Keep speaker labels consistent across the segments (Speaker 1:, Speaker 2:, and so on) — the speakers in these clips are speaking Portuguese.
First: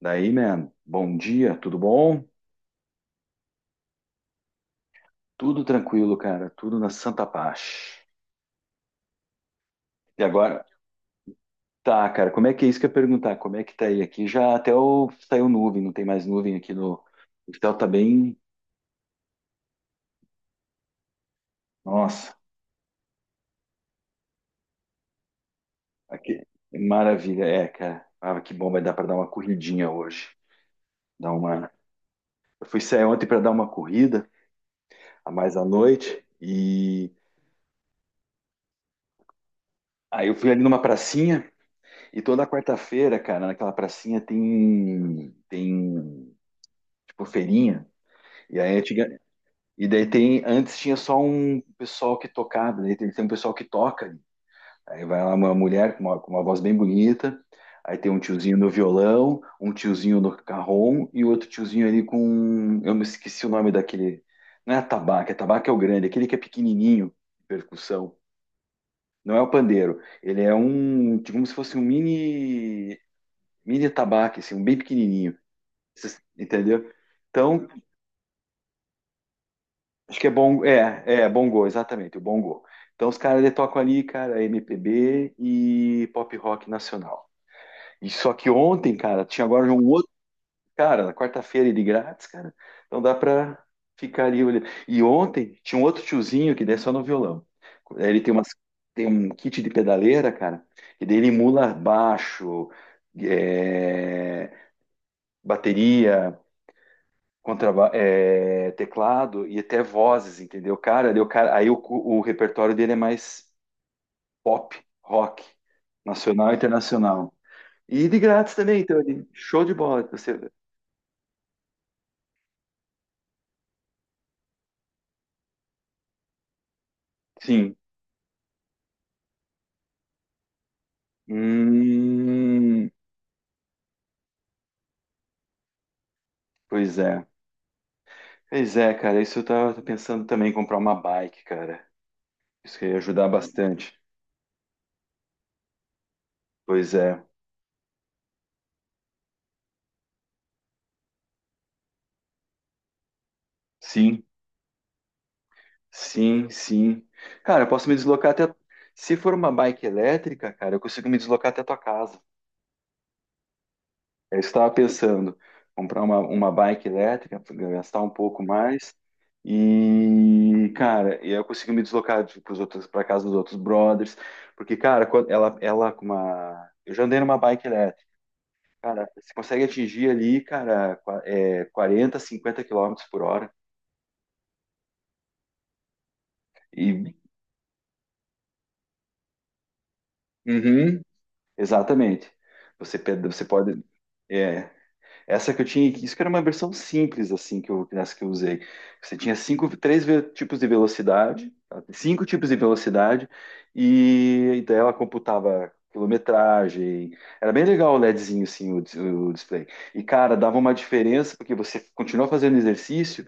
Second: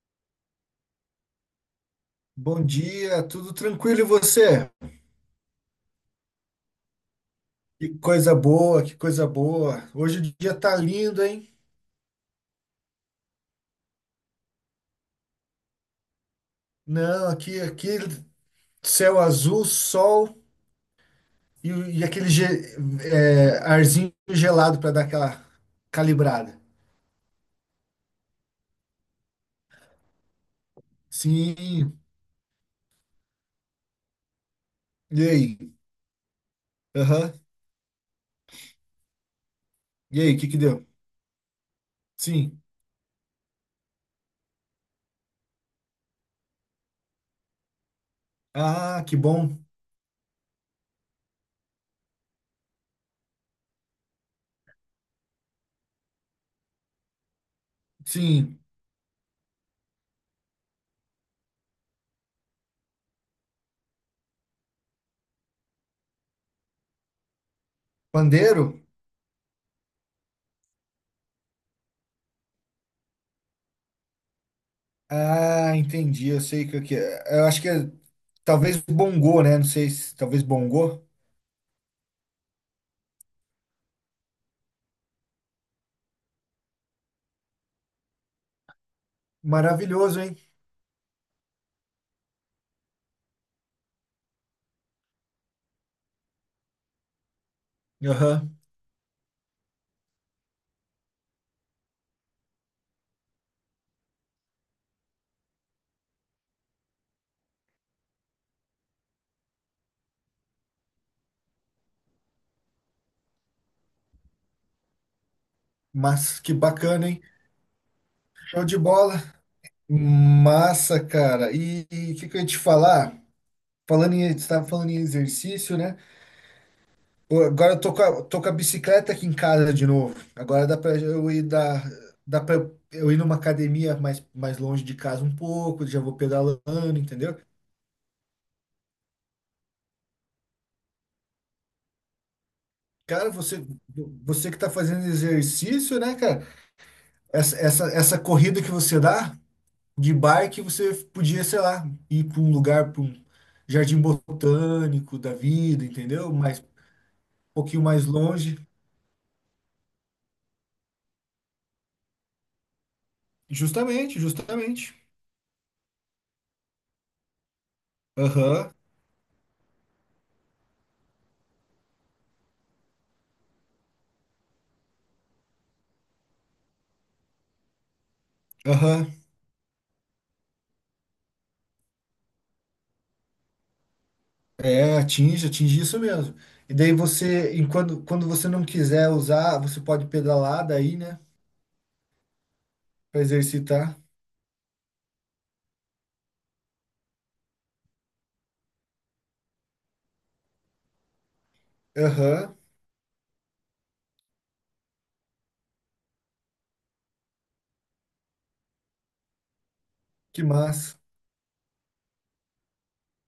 Speaker 1: Daí, man, bom dia, tudo bom?
Speaker 2: Bom dia, tudo tranquilo e você?
Speaker 1: Tudo tranquilo, cara, tudo na santa
Speaker 2: Que
Speaker 1: paz.
Speaker 2: coisa boa, que coisa boa. Hoje
Speaker 1: E
Speaker 2: o dia
Speaker 1: agora,
Speaker 2: tá lindo, hein?
Speaker 1: tá, cara, como é que é isso que eu ia perguntar? Como é que tá aí? Aqui já até o, saiu nuvem, não tem mais nuvem aqui no.
Speaker 2: Não,
Speaker 1: O
Speaker 2: aqui,
Speaker 1: céu tá
Speaker 2: aqui
Speaker 1: bem.
Speaker 2: céu azul, sol e, e aquele
Speaker 1: Nossa,
Speaker 2: arzinho gelado para dar aquela
Speaker 1: aqui,
Speaker 2: calibrada.
Speaker 1: maravilha, é, cara. Ah, que bom, vai dar pra dar uma corridinha hoje. Dar uma.
Speaker 2: Sim.
Speaker 1: Eu fui sair ontem pra dar uma corrida,
Speaker 2: E
Speaker 1: a mais à
Speaker 2: aí?
Speaker 1: noite, e.
Speaker 2: Aham. E
Speaker 1: Aí eu
Speaker 2: aí, o que
Speaker 1: fui
Speaker 2: que
Speaker 1: ali numa
Speaker 2: deu?
Speaker 1: pracinha, e toda
Speaker 2: Sim.
Speaker 1: quarta-feira, cara, naquela pracinha tem. Tem. Tipo, feirinha. E aí
Speaker 2: Ah, que
Speaker 1: antiga-
Speaker 2: bom.
Speaker 1: e daí tem, antes tinha só um pessoal que tocava, daí tem, um pessoal que toca ali. Aí vai lá uma mulher com uma voz bem bonita, aí tem um tiozinho
Speaker 2: Sim.
Speaker 1: no violão, um tiozinho no carrom e outro tiozinho ali com, eu me esqueci o nome daquele, não é atabaque, atabaque é o grande, aquele que é pequenininho, percussão.
Speaker 2: Pandeiro?
Speaker 1: Não é o pandeiro, ele é um, tipo, como se fosse um mini, atabaque, assim, um bem pequenininho.
Speaker 2: Ah,
Speaker 1: Vocês-
Speaker 2: entendi. Eu sei o que
Speaker 1: entendeu?
Speaker 2: que é. Eu acho
Speaker 1: Então,
Speaker 2: que talvez bongô, né? Não sei se
Speaker 1: acho que é
Speaker 2: talvez
Speaker 1: bom, é,
Speaker 2: bongô.
Speaker 1: é Bongo, exatamente, o Bongo. Então os caras eles tocam ali, cara, MPB e pop rock nacional. E só que ontem, cara, tinha agora um outro
Speaker 2: Maravilhoso, hein?
Speaker 1: cara, na quarta-feira de grátis, cara. Então dá pra ficar ali olhando. E ontem tinha um outro tiozinho que daí só no violão. Ele tem umas,
Speaker 2: Aham.
Speaker 1: tem um kit de pedaleira, cara, e daí ele emula baixo, é, bateria, contraba- é, teclado e até vozes, entendeu? Cara, daí o cara, aí o repertório dele é mais pop, rock,
Speaker 2: Mas
Speaker 1: nacional
Speaker 2: que
Speaker 1: e
Speaker 2: bacana, hein?
Speaker 1: internacional. E de grátis
Speaker 2: Show de
Speaker 1: também, então,
Speaker 2: bola.
Speaker 1: ele, show de bola. Você,
Speaker 2: Massa, cara. E o que, que eu ia te falar? Estava falando em exercício, né? Pô, agora
Speaker 1: sim.
Speaker 2: eu tô com a bicicleta aqui em casa de novo. Agora dá para
Speaker 1: Hum,
Speaker 2: eu ir numa academia mais longe de casa um pouco, já vou
Speaker 1: pois
Speaker 2: pedalando,
Speaker 1: é.
Speaker 2: entendeu?
Speaker 1: Pois é, cara, isso eu tava pensando também em comprar uma bike, cara. Isso que ia ajudar
Speaker 2: Cara, você,
Speaker 1: bastante.
Speaker 2: você que tá fazendo exercício, né, cara?
Speaker 1: Pois é.
Speaker 2: Essa corrida que você dá, de bike você podia, sei lá, ir para um lugar, para um jardim
Speaker 1: Sim,
Speaker 2: botânico da vida, entendeu?
Speaker 1: sim,
Speaker 2: Mas um
Speaker 1: sim. Cara, eu
Speaker 2: pouquinho
Speaker 1: posso me
Speaker 2: mais
Speaker 1: deslocar até.
Speaker 2: longe.
Speaker 1: Se for uma bike elétrica, cara, eu consigo me deslocar até a tua casa.
Speaker 2: Justamente,
Speaker 1: Eu estava
Speaker 2: justamente.
Speaker 1: pensando comprar uma, bike elétrica, gastar um pouco
Speaker 2: Aham,
Speaker 1: mais e, cara, e eu consegui me deslocar para os outros, para casa dos outros brothers, porque, cara, quando ela com uma, eu já andei numa bike elétrica,
Speaker 2: aham.
Speaker 1: cara, você consegue atingir ali, cara, qua- é, 40 50 quilômetros por hora
Speaker 2: É, atinge isso mesmo. E daí
Speaker 1: e,
Speaker 2: e quando você não quiser usar, você pode pedalar daí,
Speaker 1: uhum,
Speaker 2: né?
Speaker 1: exatamente, você, pe-
Speaker 2: Para
Speaker 1: você pode,
Speaker 2: exercitar.
Speaker 1: é, essa que eu tinha, isso que era uma versão simples, assim, que eu, nessa que eu usei. Você tinha cinco, três ve- tipos de velocidade, tá? Cinco tipos de
Speaker 2: Aham,
Speaker 1: velocidade, e, daí ela computava quilometragem. Era bem legal o LEDzinho, assim, o, dis- o display. E, cara,
Speaker 2: que
Speaker 1: dava uma
Speaker 2: massa.
Speaker 1: diferença, porque você continua fazendo exercício,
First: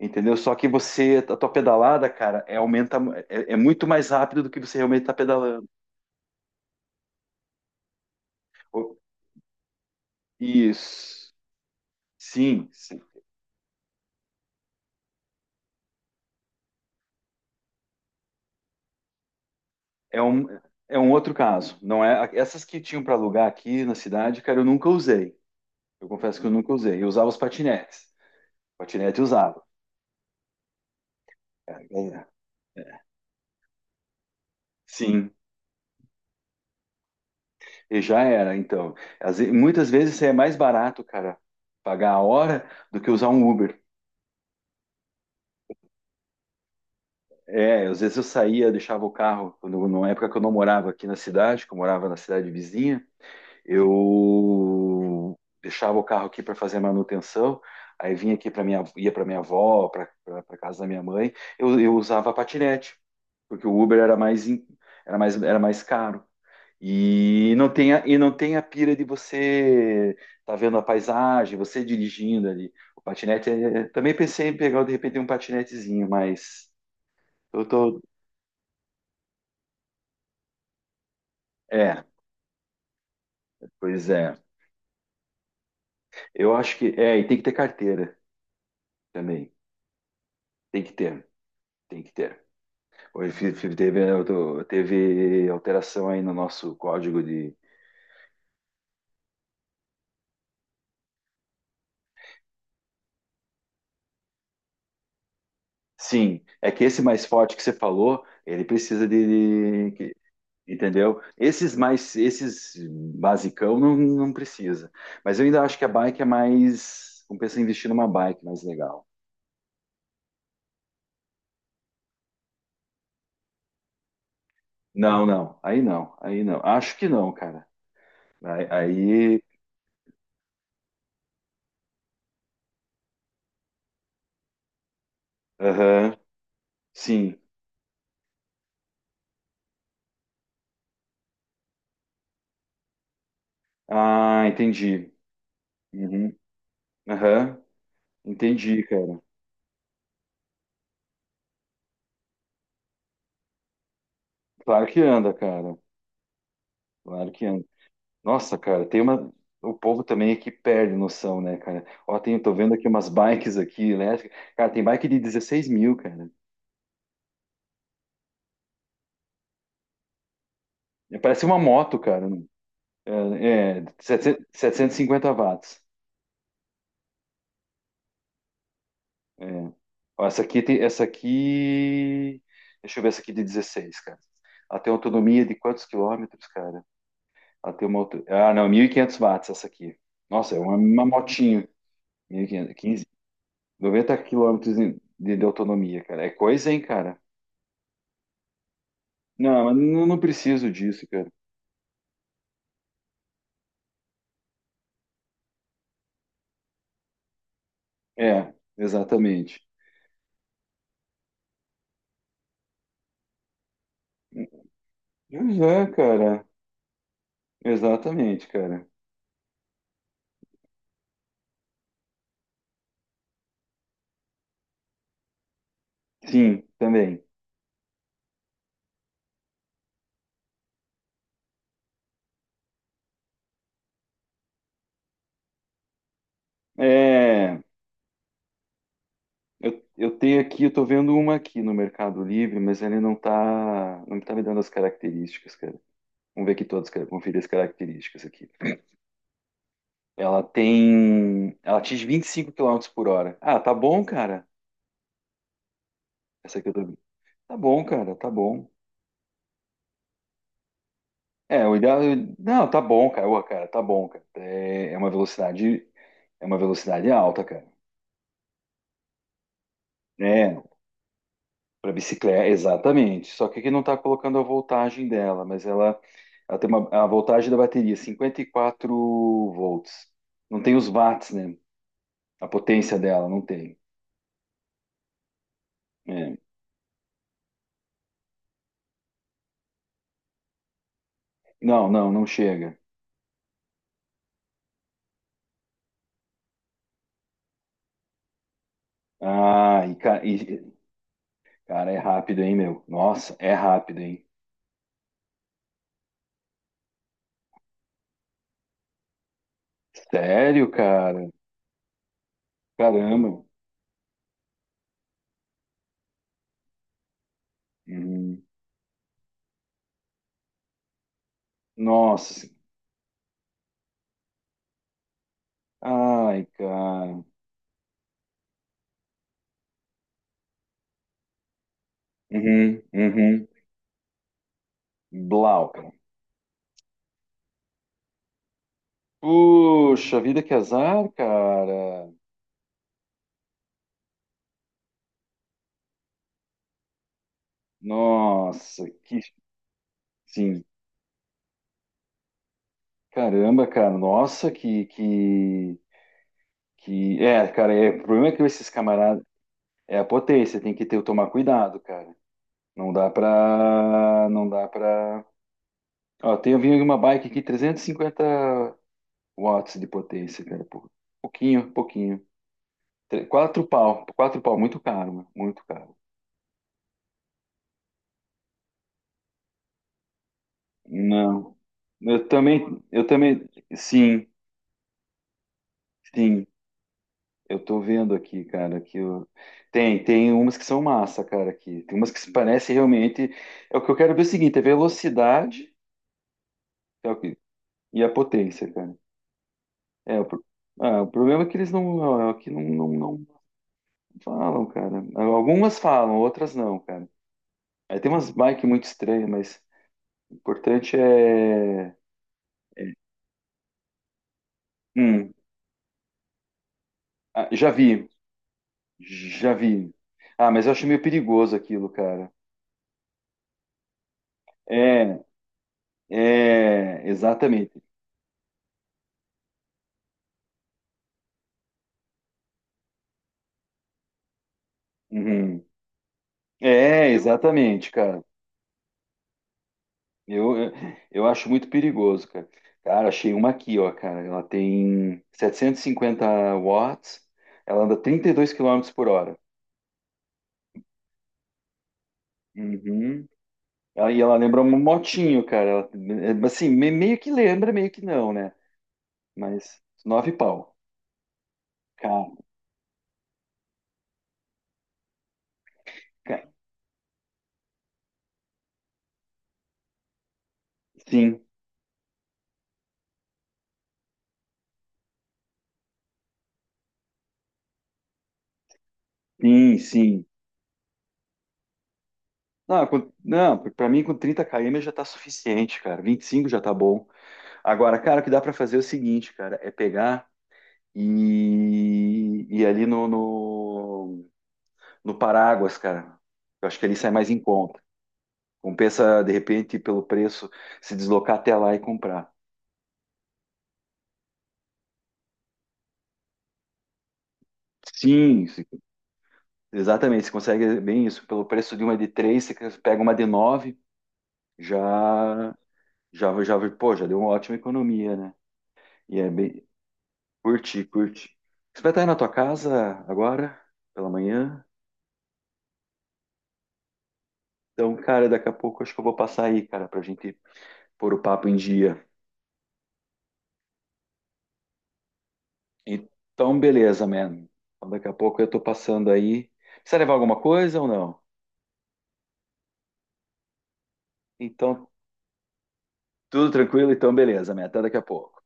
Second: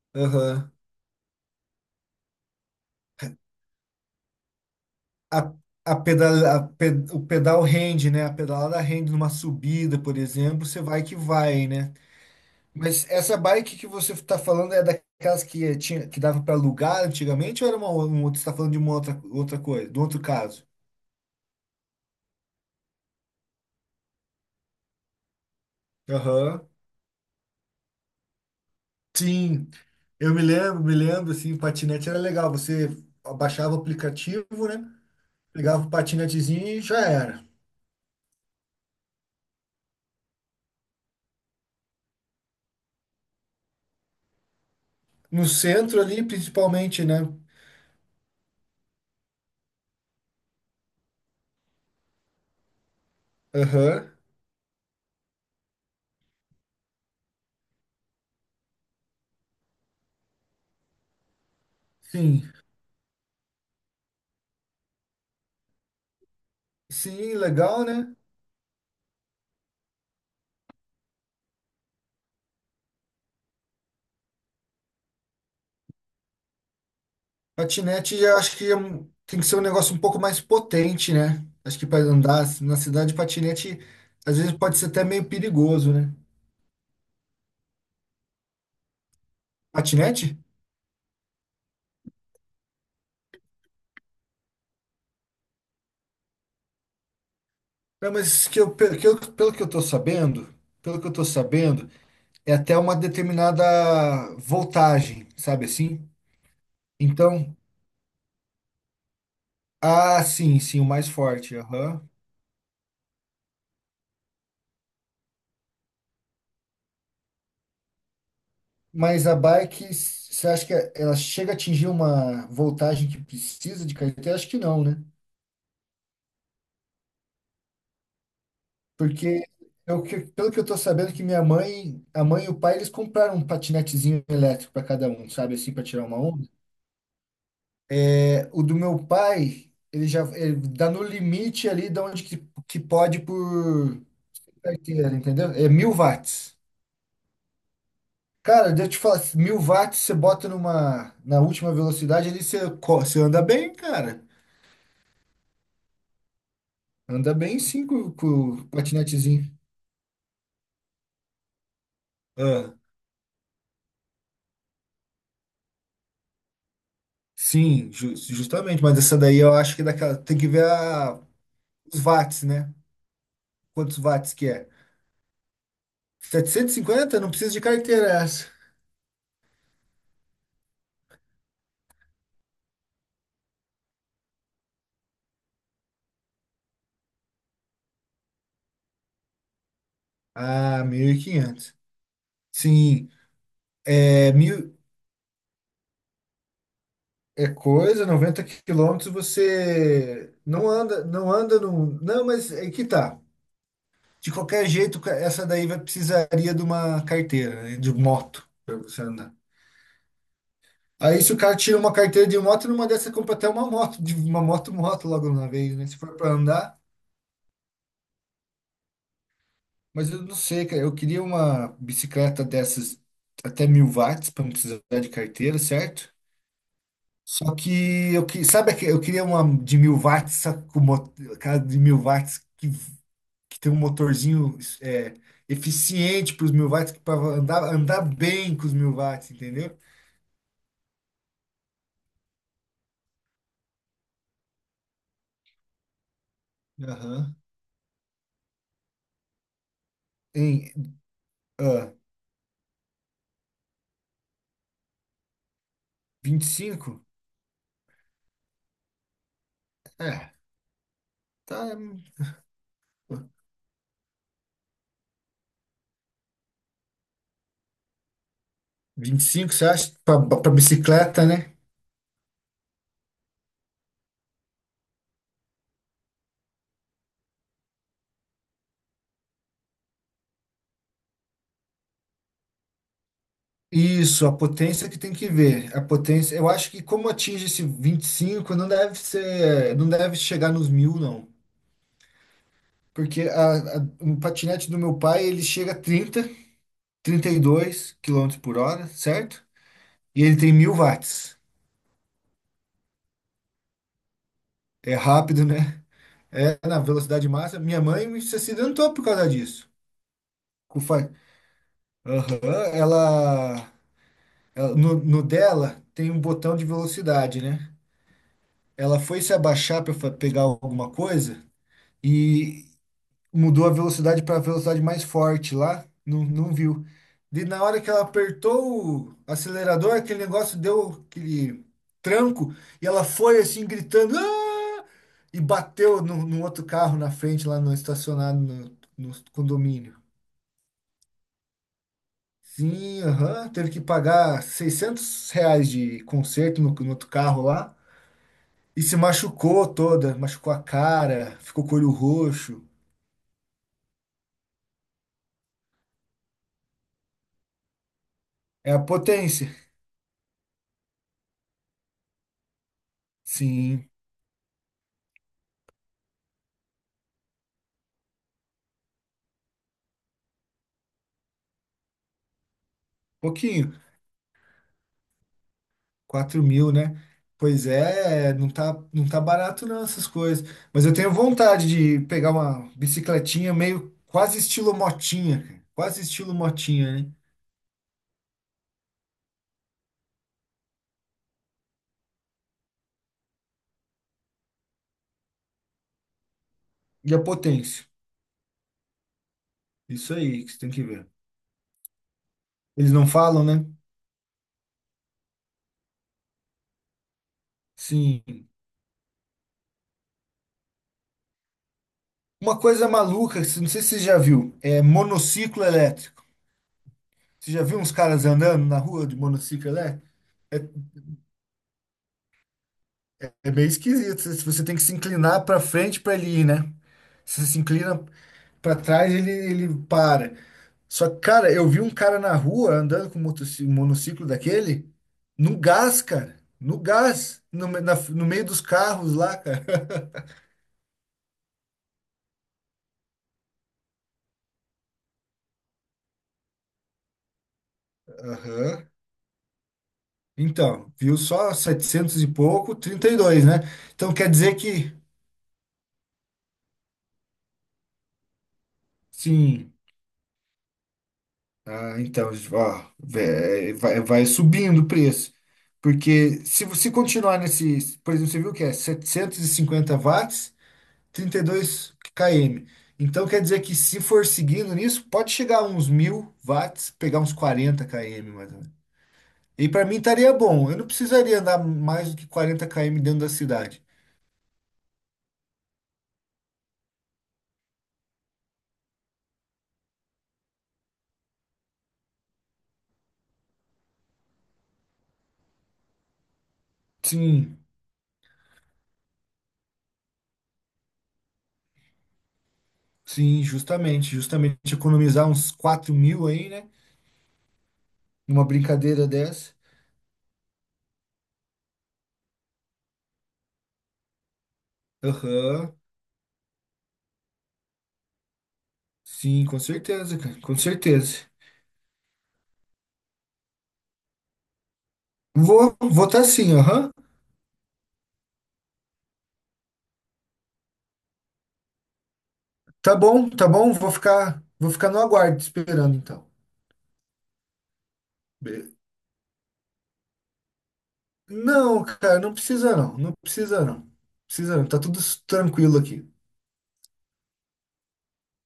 Speaker 1: entendeu? Só que
Speaker 2: Aham.
Speaker 1: você, a tua pedalada, cara, é, aumenta, é, muito mais rápido do que você realmente está
Speaker 2: A,
Speaker 1: pedalando.
Speaker 2: a pedala, a ped- O pedal rende, né? A pedalada
Speaker 1: O-
Speaker 2: rende numa subida, por exemplo, você vai que
Speaker 1: isso.
Speaker 2: vai, né?
Speaker 1: Sim,
Speaker 2: Mas essa bike que você está falando é daquelas que tinha, que dava para alugar antigamente ou era um outro? Você está falando de uma outra coisa, de um outro
Speaker 1: É um,
Speaker 2: caso?
Speaker 1: é um outro caso. Não é essas que tinham para alugar aqui na cidade, cara, eu nunca usei. Eu confesso que eu
Speaker 2: Aham.
Speaker 1: nunca usei. Eu usava os patinetes. Patinete eu usava.
Speaker 2: Sim, eu me lembro, assim, patinete era
Speaker 1: É,
Speaker 2: legal. Você baixava o aplicativo, né?
Speaker 1: sim,
Speaker 2: Pegava o patinetezinho e já era.
Speaker 1: e já era. Então, às ve- muitas vezes é mais barato, cara, pagar a hora do que usar um Uber.
Speaker 2: No centro ali, principalmente, né?
Speaker 1: É, às vezes eu saía, deixava o carro, quando, na época que eu não morava aqui na cidade, que eu morava na cidade vizinha,
Speaker 2: Aham.
Speaker 1: eu deixava o carro aqui para fazer a manutenção, aí vinha aqui para minha, ia para minha avó, para casa da minha mãe, eu, usava
Speaker 2: Sim.
Speaker 1: patinete, porque o Uber era mais, em- era mais caro.
Speaker 2: Sim,
Speaker 1: E não
Speaker 2: legal,
Speaker 1: tem a,
Speaker 2: né?
Speaker 1: e não tem a pira de você tá vendo a paisagem, você dirigindo ali. O patinete, é- também pensei em pegar de repente um patinetezinho, mas eu tô,
Speaker 2: Patinete, eu acho que tem que ser um negócio um pouco mais potente, né? Acho que
Speaker 1: é,
Speaker 2: para andar na cidade, patinete
Speaker 1: pois é.
Speaker 2: às vezes pode ser até meio perigoso, né?
Speaker 1: Eu acho que é, e tem que ter carteira também.
Speaker 2: Patinete?
Speaker 1: Tem que ter, tem que ter. Hoje fi- fi- teve, eu teve alteração aí no nosso código de.
Speaker 2: Não, mas que eu, pe- que eu- pelo que eu tô sabendo, pelo que eu tô sabendo, é até uma determinada voltagem, sabe assim?
Speaker 1: Sim, é que esse mais forte
Speaker 2: Então,
Speaker 1: que você falou, ele precisa de- que-
Speaker 2: ah, sim, sim, o mais
Speaker 1: entendeu?
Speaker 2: forte,
Speaker 1: Esses
Speaker 2: aham.
Speaker 1: mais, esses basicão não, não precisa. Mas eu ainda acho que a bike é mais. Compensa investir numa bike mais legal.
Speaker 2: Mas a bike, você acha que ela chega a atingir uma voltagem que precisa de carteira? Acho que não, né?
Speaker 1: Não, não, aí não, aí não. Acho que não, cara. Aí, aí,
Speaker 2: Porque pelo que eu tô sabendo que a mãe e o pai, eles compraram um patinetezinho elétrico para cada um, sabe assim, para tirar
Speaker 1: aham,
Speaker 2: uma onda.
Speaker 1: sim.
Speaker 2: É, o do meu pai, ele dá no limite ali de onde que pode por
Speaker 1: Ah,
Speaker 2: carteira,
Speaker 1: entendi.
Speaker 2: entendeu? É mil
Speaker 1: Uhum,
Speaker 2: watts.
Speaker 1: aham,
Speaker 2: Cara,
Speaker 1: entendi,
Speaker 2: deixa eu te
Speaker 1: cara.
Speaker 2: falar, 1.000 watts você bota na última velocidade ali, você anda bem, cara.
Speaker 1: Claro que anda, cara. Claro
Speaker 2: Anda
Speaker 1: que
Speaker 2: bem
Speaker 1: anda.
Speaker 2: sim com
Speaker 1: Nossa,
Speaker 2: o
Speaker 1: cara, tem uma.
Speaker 2: patinetezinho.
Speaker 1: O povo também aqui perde noção, né, cara? Ó, tem, tô vendo
Speaker 2: Ah,
Speaker 1: aqui umas bikes aqui elétricas. Cara, tem bike de 16 mil, cara.
Speaker 2: sim, justamente, mas essa daí eu acho que é daquela, tem que ver
Speaker 1: É,
Speaker 2: a
Speaker 1: parece uma moto,
Speaker 2: os
Speaker 1: cara.
Speaker 2: watts, né?
Speaker 1: é,
Speaker 2: Quantos watts
Speaker 1: setecentos
Speaker 2: que é?
Speaker 1: setecentos e cinquenta watts.
Speaker 2: 750? Não precisa de carteira essa.
Speaker 1: É. Ó, essa aqui tem. Essa aqui. Deixa eu ver essa aqui de dezesseis, cara. Ela tem autonomia de quantos quilômetros, cara? Ela tem uma. Auto- ah, não, 1.500 watts essa aqui. Nossa, é uma,
Speaker 2: Ah,
Speaker 1: uma
Speaker 2: mil e
Speaker 1: motinha.
Speaker 2: quinhentos.
Speaker 1: 1.500, 15,
Speaker 2: Sim,
Speaker 1: 90
Speaker 2: é
Speaker 1: quilômetros
Speaker 2: mil
Speaker 1: de autonomia, cara. É coisa, hein, cara?
Speaker 2: é coisa, 90 quilômetros
Speaker 1: Não, mas não
Speaker 2: você não
Speaker 1: preciso
Speaker 2: anda,
Speaker 1: disso, cara.
Speaker 2: não anda num. Não, mas é que tá. De qualquer jeito, essa daí vai precisaria de uma carteira, né? De moto,
Speaker 1: É,
Speaker 2: para você andar.
Speaker 1: exatamente.
Speaker 2: Aí se o cara tira uma carteira de moto, numa dessa compra até uma moto, de uma moto logo na
Speaker 1: Pois
Speaker 2: vez,
Speaker 1: é,
Speaker 2: né? Se for para
Speaker 1: cara.
Speaker 2: andar.
Speaker 1: Exatamente, cara.
Speaker 2: Mas eu não sei, cara. Eu queria uma bicicleta dessas até 1.000 watts para não precisar de carteira, certo?
Speaker 1: Sim, também.
Speaker 2: Só que eu que sabe que eu queria uma de 1.000 watts, só que aquela de 1.000 watts que tem um motorzinho eficiente para os 1.000 watts para
Speaker 1: É,
Speaker 2: andar bem com os 1.000 watts, entendeu?
Speaker 1: eu tenho aqui, eu tô vendo uma aqui no Mercado Livre, mas ele não tá me dando as características, cara. Vamos ver aqui todas, cara,
Speaker 2: Aham.
Speaker 1: conferir as características aqui. Ela
Speaker 2: Em
Speaker 1: tem, ela
Speaker 2: ah,
Speaker 1: atinge 25 km/h. Ah, tá bom, cara.
Speaker 2: vinte e
Speaker 1: Essa aqui eu tô, vendo.
Speaker 2: cinco?
Speaker 1: Tá bom, cara, tá bom.
Speaker 2: É, tá.
Speaker 1: É, o ideal. Não, tá bom, cara. Ô, cara, tá bom, cara. É, é uma velocidade, alta, cara.
Speaker 2: 25. Você acha? Para
Speaker 1: É,
Speaker 2: bicicleta, né?
Speaker 1: para bicicleta, exatamente. Só que aqui não tá colocando a voltagem dela, mas ela tem uma, a voltagem da bateria, 54 volts. Não tem os watts, né? A potência dela, não tem.
Speaker 2: Isso, a potência que tem que ver. A
Speaker 1: É.
Speaker 2: potência, eu acho que como atinge esse 25 não deve ser, não deve chegar nos mil, não.
Speaker 1: Não, não, não chega.
Speaker 2: Porque o patinete do meu pai, ele chega a 30, 32 quilômetros por hora, certo?
Speaker 1: Ah, e,
Speaker 2: E
Speaker 1: ca-
Speaker 2: ele tem
Speaker 1: e-
Speaker 2: 1.000 watts.
Speaker 1: cara, é rápido, hein, meu? Nossa, é rápido, hein?
Speaker 2: É rápido, né? É na velocidade máxima. Minha mãe se acidentou por causa disso.
Speaker 1: Sério,
Speaker 2: Com fa-
Speaker 1: cara?
Speaker 2: Aham,
Speaker 1: Caramba.
Speaker 2: ela, no dela tem um botão de velocidade, né?
Speaker 1: Uhum.
Speaker 2: Ela foi se abaixar para pegar alguma coisa.
Speaker 1: Nossa,
Speaker 2: Mudou a velocidade para a velocidade mais forte lá, não,
Speaker 1: ai,
Speaker 2: não viu.
Speaker 1: cara.
Speaker 2: E na hora que ela apertou o acelerador, aquele negócio deu aquele tranco
Speaker 1: Uhum,
Speaker 2: e ela foi
Speaker 1: uhum.
Speaker 2: assim gritando "Ah!" e
Speaker 1: Blau, cara.
Speaker 2: bateu no outro carro na frente lá no estacionado no condomínio.
Speaker 1: Puxa vida, que azar, cara.
Speaker 2: Sim, aham, teve que pagar R$ 600 de conserto no outro carro lá e
Speaker 1: Nossa,
Speaker 2: se
Speaker 1: que.
Speaker 2: machucou toda, machucou a
Speaker 1: Sim.
Speaker 2: cara, ficou com o olho roxo.
Speaker 1: Caramba, cara. Nossa, que. Que... É, cara, é, o problema é que esses
Speaker 2: É a
Speaker 1: camaradas.
Speaker 2: potência.
Speaker 1: É a potência, tem que ter, tomar cuidado, cara. Não dá
Speaker 2: Sim,
Speaker 1: pra. Não dá pra. Ó, tem, eu vi uma bike aqui, 350 watts de potência, cara. Pô. Pouquinho, pouquinho. Tre- quatro
Speaker 2: pouquinho.
Speaker 1: pau, quatro pau, muito caro, mano, muito caro.
Speaker 2: 4.000, né? Pois é, não tá, não tá barato não essas coisas. Mas eu tenho
Speaker 1: Não.
Speaker 2: vontade de pegar uma
Speaker 1: Eu também,
Speaker 2: bicicletinha meio
Speaker 1: sim,
Speaker 2: quase estilo motinha, cara. Quase estilo
Speaker 1: sim.
Speaker 2: motinha, né?
Speaker 1: Eu tô vendo aqui, cara, que eu... Tem umas que são massa, cara, aqui. Tem umas que se parecem realmente. É o que eu quero ver é o seguinte, é velocidade é
Speaker 2: E
Speaker 1: o
Speaker 2: a
Speaker 1: que-
Speaker 2: potência.
Speaker 1: e a potência, cara.
Speaker 2: Isso
Speaker 1: É, o, pro-
Speaker 2: aí que você tem que
Speaker 1: ah,
Speaker 2: ver.
Speaker 1: o problema é que eles não, aqui não, não,
Speaker 2: Eles não
Speaker 1: não
Speaker 2: falam, né?
Speaker 1: falam, cara. Algumas falam, outras não, cara. Aí tem umas
Speaker 2: Sim.
Speaker 1: bikes muito estranhas, mas o importante é.
Speaker 2: Uma coisa maluca, que não sei se você já viu, é
Speaker 1: Hum,
Speaker 2: monociclo elétrico.
Speaker 1: ah,
Speaker 2: Você já
Speaker 1: já
Speaker 2: viu uns
Speaker 1: vi,
Speaker 2: caras andando na rua de
Speaker 1: já
Speaker 2: monociclo
Speaker 1: vi.
Speaker 2: elétrico?
Speaker 1: Ah,
Speaker 2: É,
Speaker 1: mas eu acho meio perigoso aquilo, cara.
Speaker 2: é meio esquisito. Você tem que se
Speaker 1: É,
Speaker 2: inclinar pra frente pra ele ir, né?
Speaker 1: é
Speaker 2: Você se
Speaker 1: exatamente.
Speaker 2: inclina pra trás ele para. Só que, cara, eu vi um cara na rua andando com um um monociclo daquele no
Speaker 1: Uhum.
Speaker 2: gás, cara. No
Speaker 1: É,
Speaker 2: gás.
Speaker 1: exatamente, cara.
Speaker 2: No meio dos carros lá, cara.
Speaker 1: Eu, eu eu acho muito perigoso, cara. Cara, achei uma aqui, ó, cara. Ela tem 750 watts, ela anda 32
Speaker 2: Aham.
Speaker 1: quilômetros por hora.
Speaker 2: Então, viu só 700 e pouco, trinta e
Speaker 1: Uhum.
Speaker 2: dois né?
Speaker 1: Ela-
Speaker 2: Então
Speaker 1: E
Speaker 2: quer
Speaker 1: ela
Speaker 2: dizer
Speaker 1: lembra um
Speaker 2: que,
Speaker 1: motinho, cara. Ela- é, assim, me- meio que lembra, meio que não, né?
Speaker 2: sim.
Speaker 1: Mas nove pau.
Speaker 2: Ah,
Speaker 1: Cara,
Speaker 2: então, ó, vai subindo o preço. Porque
Speaker 1: ca-
Speaker 2: se você continuar nesse, por exemplo, você viu que é 750 watts. trinta
Speaker 1: sim,
Speaker 2: e dois km. Então quer dizer que se for seguindo nisso, pode chegar a uns 1.000 watts, pegar uns 40 km mais ou menos. E
Speaker 1: sim,
Speaker 2: para mim
Speaker 1: sim.
Speaker 2: estaria bom. Eu não precisaria andar mais do que quarenta
Speaker 1: Não,
Speaker 2: km
Speaker 1: com,
Speaker 2: dentro da
Speaker 1: não,
Speaker 2: cidade.
Speaker 1: pra mim com 30 km já tá suficiente, cara. 25 já tá bom. Agora, cara, o que dá para fazer é o seguinte, cara, é pegar e ir ali no Paráguas, cara. Eu acho que ali sai mais em
Speaker 2: Sim,
Speaker 1: conta. Compensa, de repente, pelo preço, se deslocar até lá e comprar.
Speaker 2: sim, justamente, justamente economizar uns 4.000 aí, né? Numa
Speaker 1: Sim, se-
Speaker 2: brincadeira dessa.
Speaker 1: exatamente. Você consegue bem isso. Pelo preço de uma de três, você pega uma de nove, já,
Speaker 2: Aham.
Speaker 1: já, já, pô, já deu uma ótima economia, né? E é
Speaker 2: Sim, com
Speaker 1: bem.
Speaker 2: certeza, cara, com
Speaker 1: Curti,
Speaker 2: certeza.
Speaker 1: curti. Você vai estar aí na tua casa agora, pela manhã?
Speaker 2: Vou tá sim, aham.
Speaker 1: Então, cara, daqui a pouco acho que eu vou passar aí, cara, pra gente pôr o papo em dia.
Speaker 2: Tá bom, vou ficar no aguardo te esperando então.
Speaker 1: Então, beleza, man. Então, daqui a pouco eu tô
Speaker 2: Be-
Speaker 1: passando aí. Precisa levar alguma coisa ou não?
Speaker 2: Não, cara, não precisa não. Não precisa não. Precisa não. Tá
Speaker 1: Então,
Speaker 2: tudo tranquilo aqui.
Speaker 1: tudo tranquilo? Então, beleza, man. Até daqui a pouco.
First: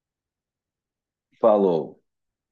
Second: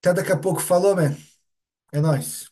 Speaker 2: Até daqui a pouco. Falou, man.
Speaker 1: Falou.
Speaker 2: É nóis.